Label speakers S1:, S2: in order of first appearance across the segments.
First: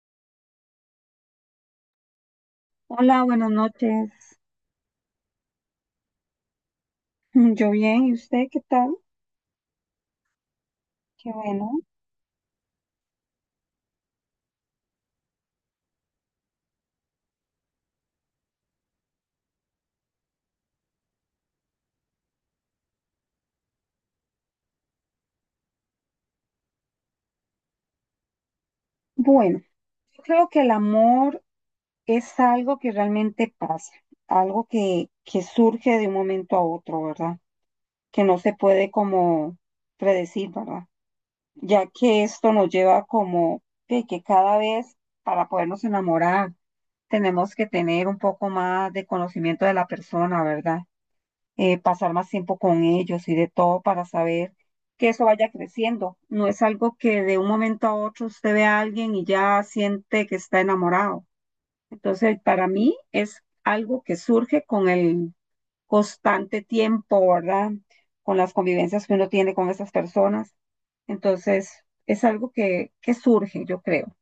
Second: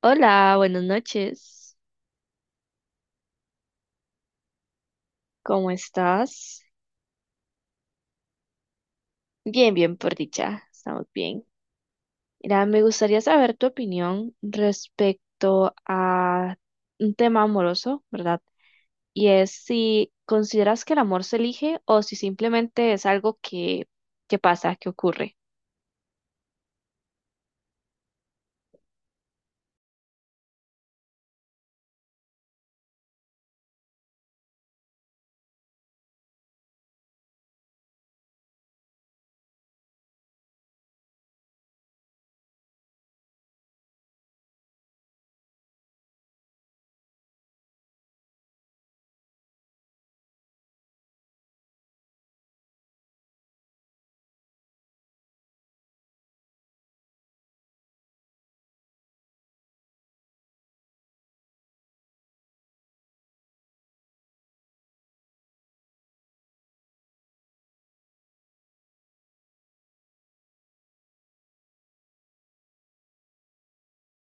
S1: Hola, buenas noches.
S2: Hola, buenas noches.
S1: ¿Cómo estás?
S2: Yo bien, ¿y usted qué tal?
S1: Bien, bien, por dicha. Estamos
S2: Qué
S1: bien.
S2: bueno.
S1: Mira, me gustaría saber tu opinión respecto a un tema amoroso, ¿verdad? Y es si consideras que el amor se elige o si simplemente es algo que pasa, que ocurre.
S2: Bueno, yo creo que el amor es algo que realmente pasa, algo que surge de un momento a otro, ¿verdad? Que no se puede como predecir, ¿verdad? Ya que esto nos lleva como que cada vez para podernos enamorar tenemos que tener un poco más de conocimiento de la persona, ¿verdad? Pasar más tiempo con ellos y de todo para saber que eso vaya creciendo. No es algo que de un momento a otro usted ve a alguien y ya siente que está enamorado. Entonces, para mí es algo que surge con el constante tiempo, ¿verdad? Con las convivencias que uno tiene con esas personas. Entonces, es algo que surge, yo creo.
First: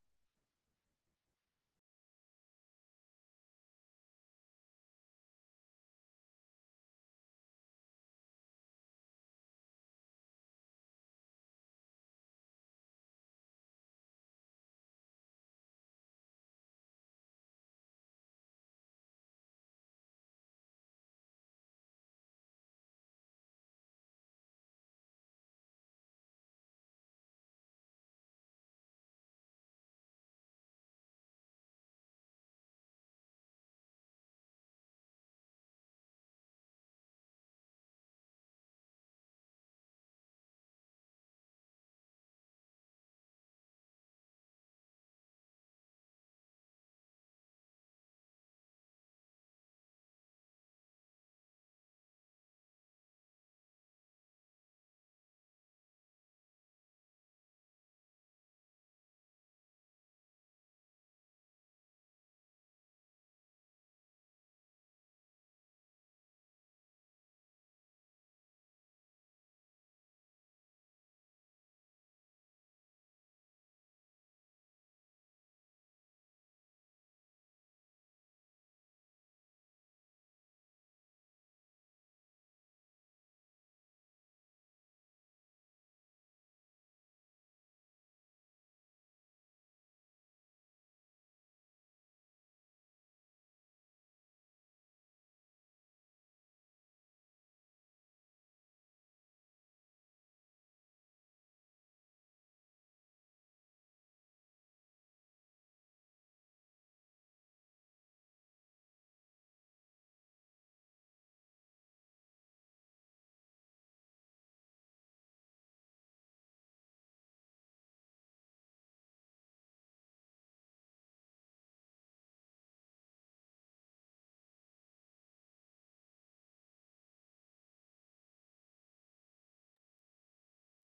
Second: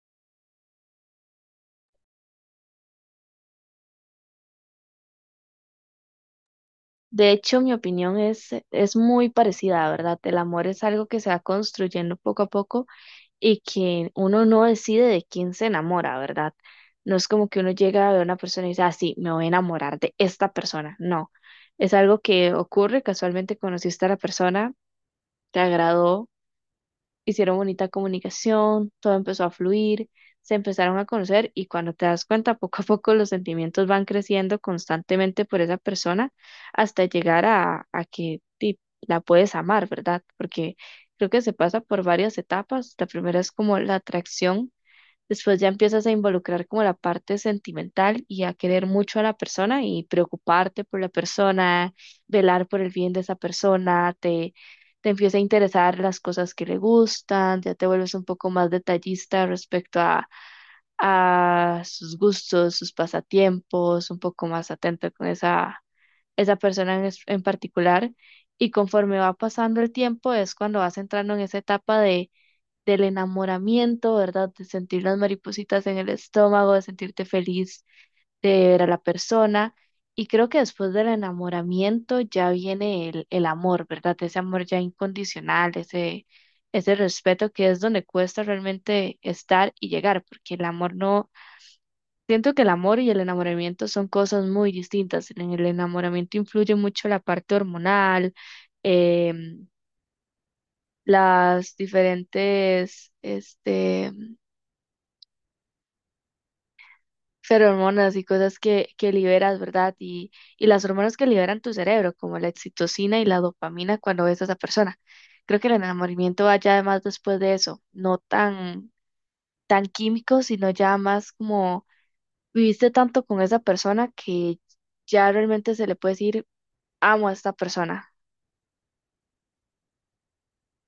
S1: De hecho, mi opinión es muy parecida, ¿verdad? El amor es algo que se va construyendo poco a poco y que uno no decide de quién se enamora, ¿verdad? No es como que uno llega a ver a una persona y dice, ah, sí, me voy a enamorar de esta persona. No, es algo que ocurre, casualmente conociste a la persona, te agradó, hicieron bonita comunicación, todo empezó a fluir, se empezaron a conocer y cuando te das cuenta, poco a poco los sentimientos van creciendo constantemente por esa persona hasta llegar a que la puedes amar, ¿verdad? Porque creo que se pasa por varias etapas. La primera es como la atracción. Después ya empiezas a involucrar como la parte sentimental y a querer mucho a la persona y preocuparte por la persona, velar por el bien de esa persona, te empieza a interesar las cosas que le gustan, ya te vuelves un poco más detallista respecto a sus gustos, sus pasatiempos, un poco más atento con esa persona en particular. Y conforme va pasando el tiempo es cuando vas entrando en esa etapa de del enamoramiento, ¿verdad? De sentir las maripositas en el estómago, de sentirte feliz de ver a la persona. Y creo que después del enamoramiento ya viene el amor, ¿verdad? Ese amor ya incondicional, ese respeto que es donde cuesta realmente estar y llegar, porque el amor no, siento que el amor y el enamoramiento son cosas muy distintas. En el enamoramiento influye mucho la parte hormonal, em, las diferentes, hormonas y cosas que liberas, ¿verdad? Y las hormonas que liberan tu cerebro, como la oxitocina y la dopamina cuando ves a esa persona. Creo que el enamoramiento va ya además después de eso, no tan químico, sino ya más como viviste tanto con esa persona que ya realmente se le puede decir, amo a esta persona.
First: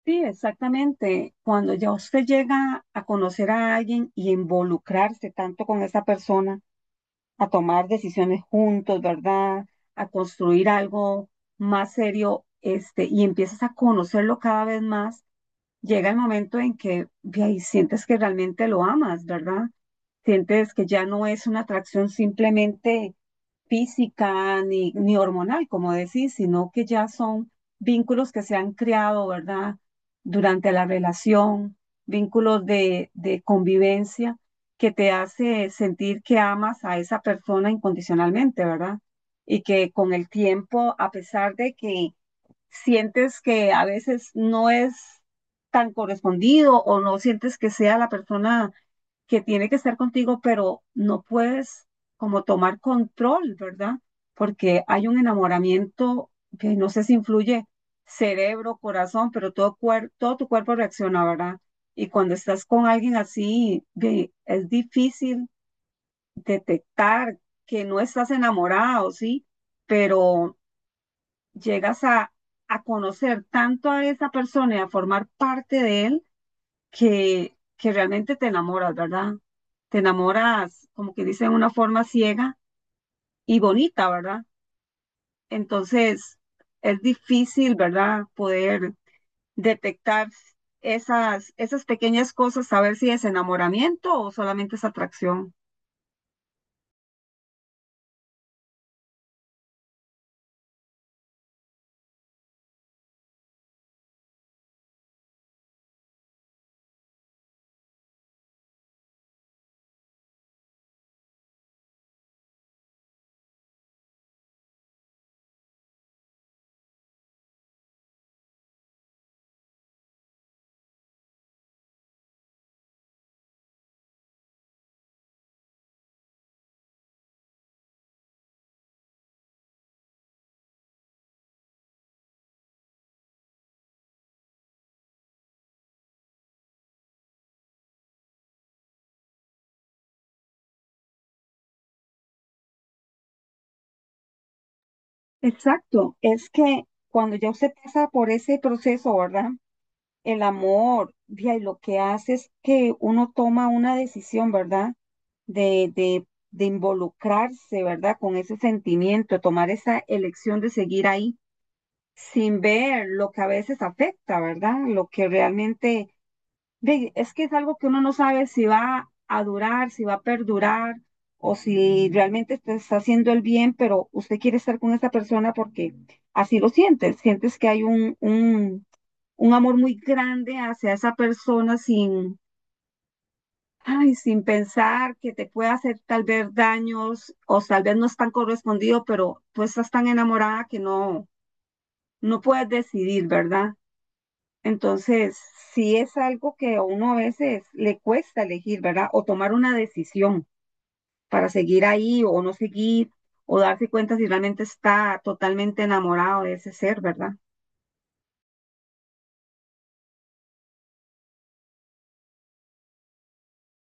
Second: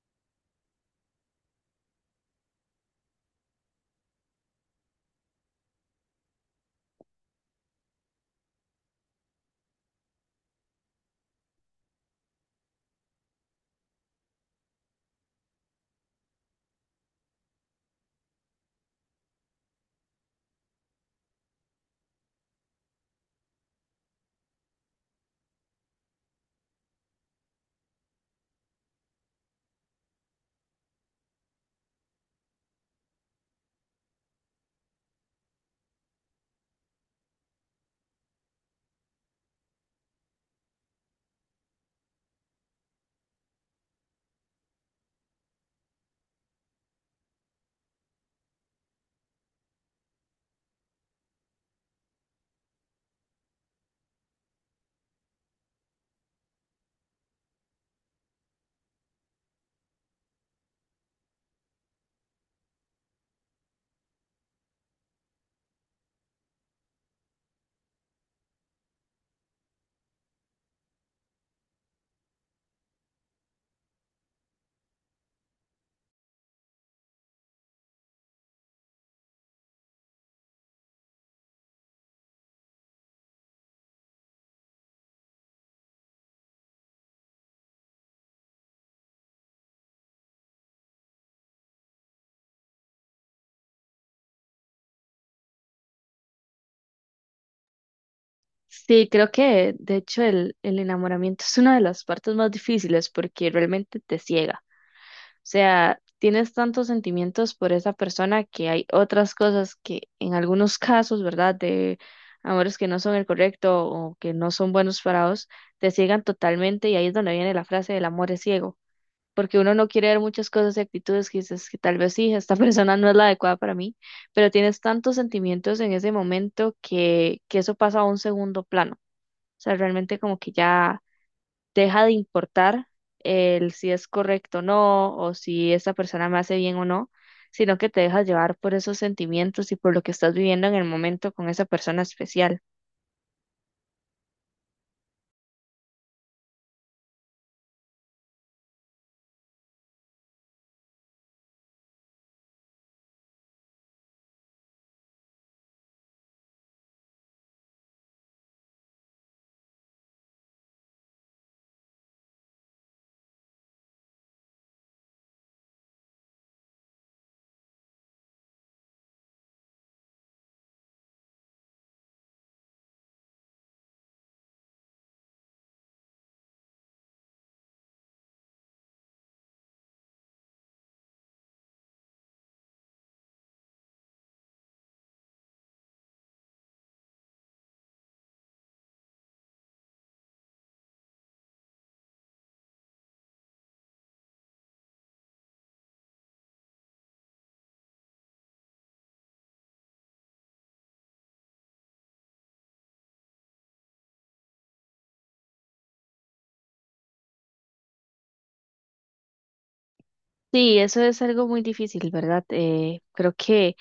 S2: Sí, exactamente. Cuando ya usted llega a conocer a alguien y involucrarse tanto con esa persona, a tomar decisiones juntos, ¿verdad? A construir algo más serio, este, y empiezas a conocerlo cada vez más llega el momento en que ve ahí, sientes que realmente lo amas, ¿verdad? Sientes que ya no es una atracción simplemente física ni hormonal, como decís, sino que ya son vínculos que se han creado, ¿verdad? Durante la relación, vínculos de convivencia que te hace sentir que amas a esa persona incondicionalmente, ¿verdad? Y que con el tiempo, a pesar de que sientes que a veces no es tan correspondido o no sientes que sea la persona que tiene que estar contigo, pero no puedes como tomar control, ¿verdad? Porque hay un enamoramiento que no sé si influye cerebro, corazón, pero todo, todo tu cuerpo reacciona, ¿verdad? Y cuando estás con alguien así, ve, es difícil detectar que no estás enamorado, ¿sí? Pero llegas a conocer tanto a esa persona y a formar parte de él que realmente te enamoras, ¿verdad? Te enamoras, como que dicen, de una forma ciega y bonita, ¿verdad? Entonces, es difícil, ¿verdad? Poder detectar esas pequeñas cosas, saber si es enamoramiento o solamente es atracción.
S1: Sí, creo que de hecho el enamoramiento es una de las partes más difíciles porque realmente te ciega. Sea, tienes tantos sentimientos por esa persona que hay otras cosas que en algunos casos, ¿verdad? De amores que no son el correcto o que no son buenos para vos, te ciegan totalmente y ahí es donde viene la frase del amor es ciego, porque uno no quiere ver muchas cosas y actitudes que dices que tal vez sí, esta persona no es la adecuada para mí, pero tienes tantos sentimientos en ese momento que eso pasa a un segundo plano. O sea, realmente como que ya deja de importar el si es correcto o no, o si esa persona me hace bien o no, sino que te dejas llevar por esos sentimientos y por lo que estás viviendo en el momento con esa persona especial.
S2: Exacto, es que cuando ya usted pasa por ese proceso, ¿verdad? El amor, vía, y lo que hace es que uno toma una decisión, ¿verdad? De, de, de involucrarse, ¿verdad? Con ese sentimiento, tomar esa elección de seguir ahí, sin ver lo que a veces afecta, ¿verdad? Lo que realmente, ve, es que es algo que uno no sabe si va a durar, si va a perdurar, o si realmente te está haciendo el bien, pero usted quiere estar con esa persona porque así lo sientes, sientes que hay un amor muy grande hacia esa persona sin, ay, sin pensar que te puede hacer tal vez daños o tal vez no es tan correspondido, pero tú estás tan enamorada que no, no puedes decidir, ¿verdad? Entonces, sí es algo que a uno a veces le cuesta elegir, ¿verdad? O tomar una decisión para seguir ahí o no seguir, o darse cuenta si realmente está totalmente enamorado de ese ser, ¿verdad?
S1: Sí, eso es algo muy difícil, ¿verdad?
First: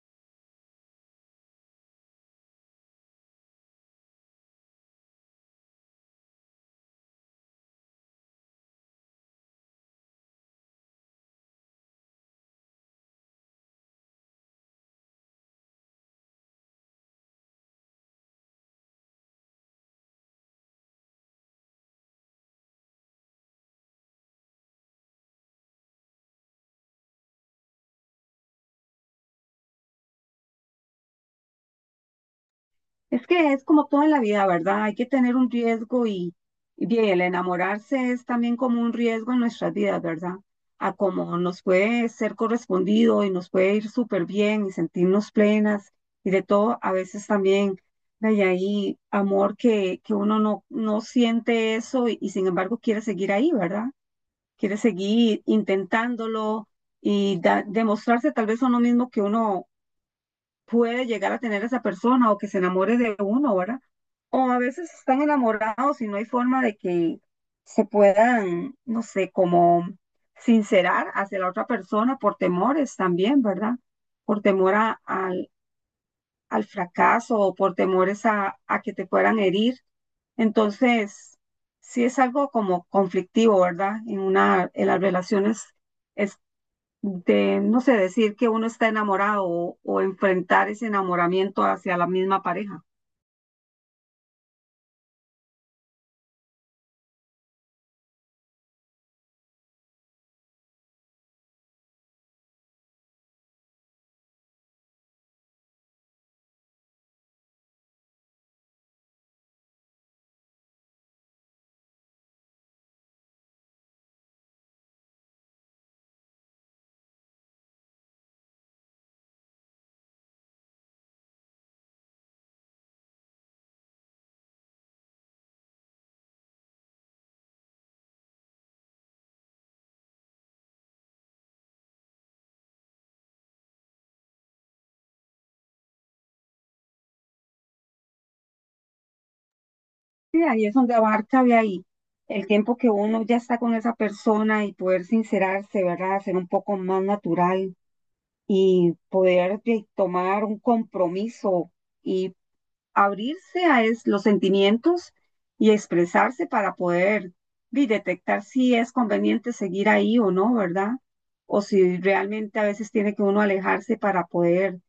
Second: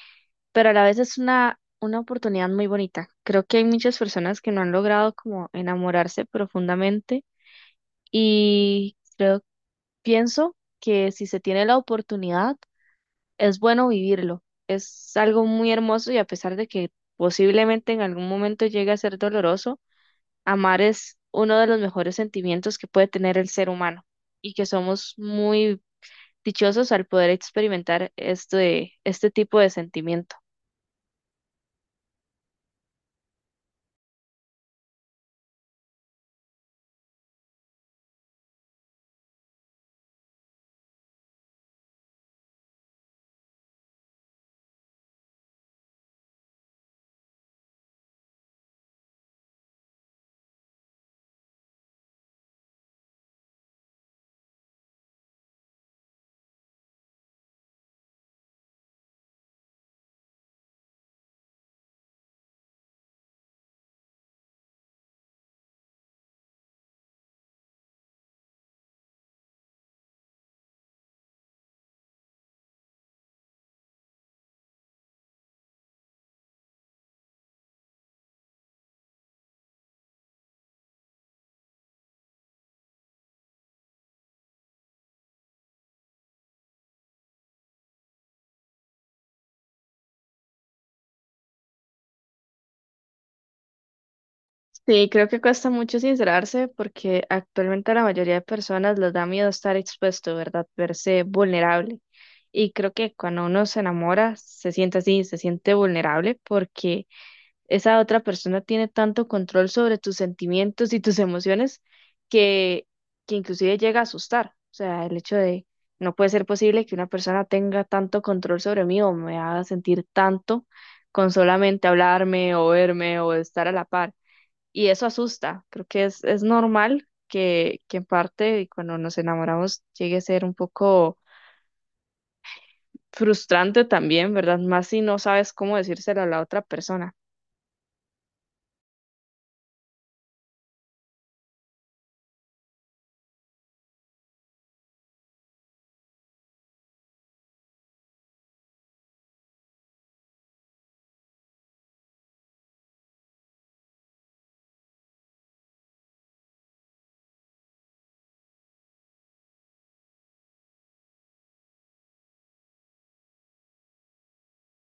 S1: Pero a la vez es una oportunidad muy bonita. Creo que hay muchas personas que no han logrado como enamorarse profundamente y creo, pienso que si se tiene la oportunidad, es bueno vivirlo. Es algo muy hermoso y a pesar de que posiblemente en algún momento llegue a ser doloroso, amar es uno de los mejores sentimientos que puede tener el ser humano y que somos muy dichosos al poder experimentar este tipo de sentimiento.
S2: Es que es como todo en la vida, ¿verdad? Hay que tener un riesgo y bien, el enamorarse es también como un riesgo en nuestras vidas, ¿verdad? A como nos puede ser correspondido y nos puede ir súper bien y sentirnos plenas y de todo, a veces también hay ahí amor que uno no siente eso y sin embargo quiere seguir ahí, ¿verdad? Quiere seguir intentándolo y demostrarse tal vez a uno mismo que uno puede llegar a tener esa persona o que se enamore de uno, ¿verdad? O a veces están enamorados y no hay forma de que se puedan, no sé, como sincerar hacia la otra persona por temores también, ¿verdad? Por temor al, al fracaso o por temores a que te puedan herir. Entonces, sí es algo como conflictivo, ¿verdad? En una, en las relaciones de, no sé, decir que uno está enamorado o enfrentar ese enamoramiento hacia la misma pareja.
S1: Sí, creo que cuesta mucho sincerarse porque actualmente a la mayoría de personas les da miedo estar expuesto, ¿verdad? Verse vulnerable. Y creo que cuando uno se enamora, se siente así, se siente vulnerable porque esa otra persona tiene tanto control sobre tus sentimientos y tus emociones que, que inclusive llega a asustar. O sea, el hecho de no puede ser posible que una persona tenga tanto control sobre mí o me haga sentir tanto con solamente hablarme o verme o estar a la par. Y eso asusta. Creo que es normal que en parte cuando nos enamoramos llegue a ser un poco frustrante también, ¿verdad? Más si no sabes cómo decírselo a la otra persona.
S2: Sí, ahí es donde abarca de ahí el tiempo que uno ya está con esa persona y poder sincerarse, ¿verdad? Ser un poco más natural y poder de, tomar un compromiso y abrirse a los sentimientos y expresarse para poder de, detectar si es conveniente seguir ahí o no, ¿verdad? O si realmente a veces tiene que uno alejarse para poder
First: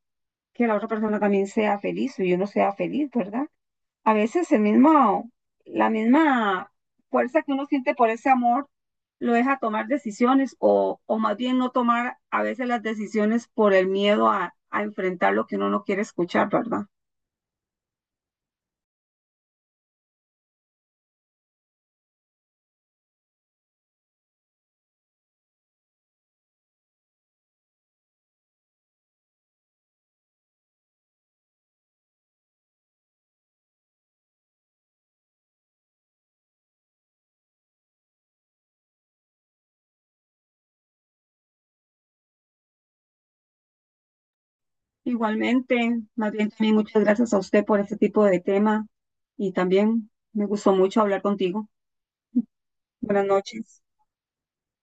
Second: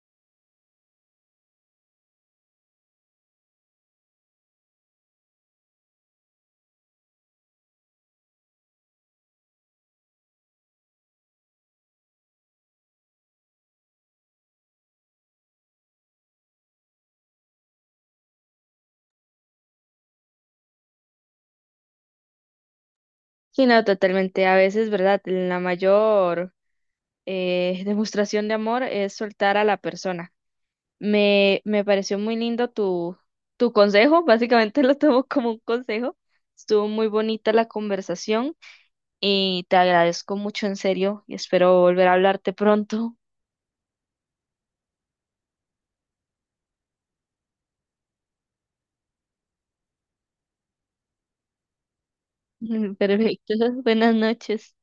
S2: que la otra persona también sea feliz o yo no sea feliz, ¿verdad? A veces el mismo, la misma fuerza que uno siente por ese amor lo deja tomar decisiones o más bien no tomar a veces las decisiones por el miedo a enfrentar lo que uno no quiere escuchar, ¿verdad?
S1: Sí, no, totalmente. A veces, ¿verdad? La mayor demostración de amor es soltar a la persona. Me pareció muy lindo tu consejo, básicamente lo tomo como un consejo. Estuvo muy bonita la conversación y te agradezco mucho, en serio, y espero volver a hablarte pronto.
S2: Igualmente, más bien también muchas gracias a usted por este tipo de tema y también me gustó mucho hablar contigo. Buenas
S1: Perfecto.
S2: noches.
S1: Buenas noches.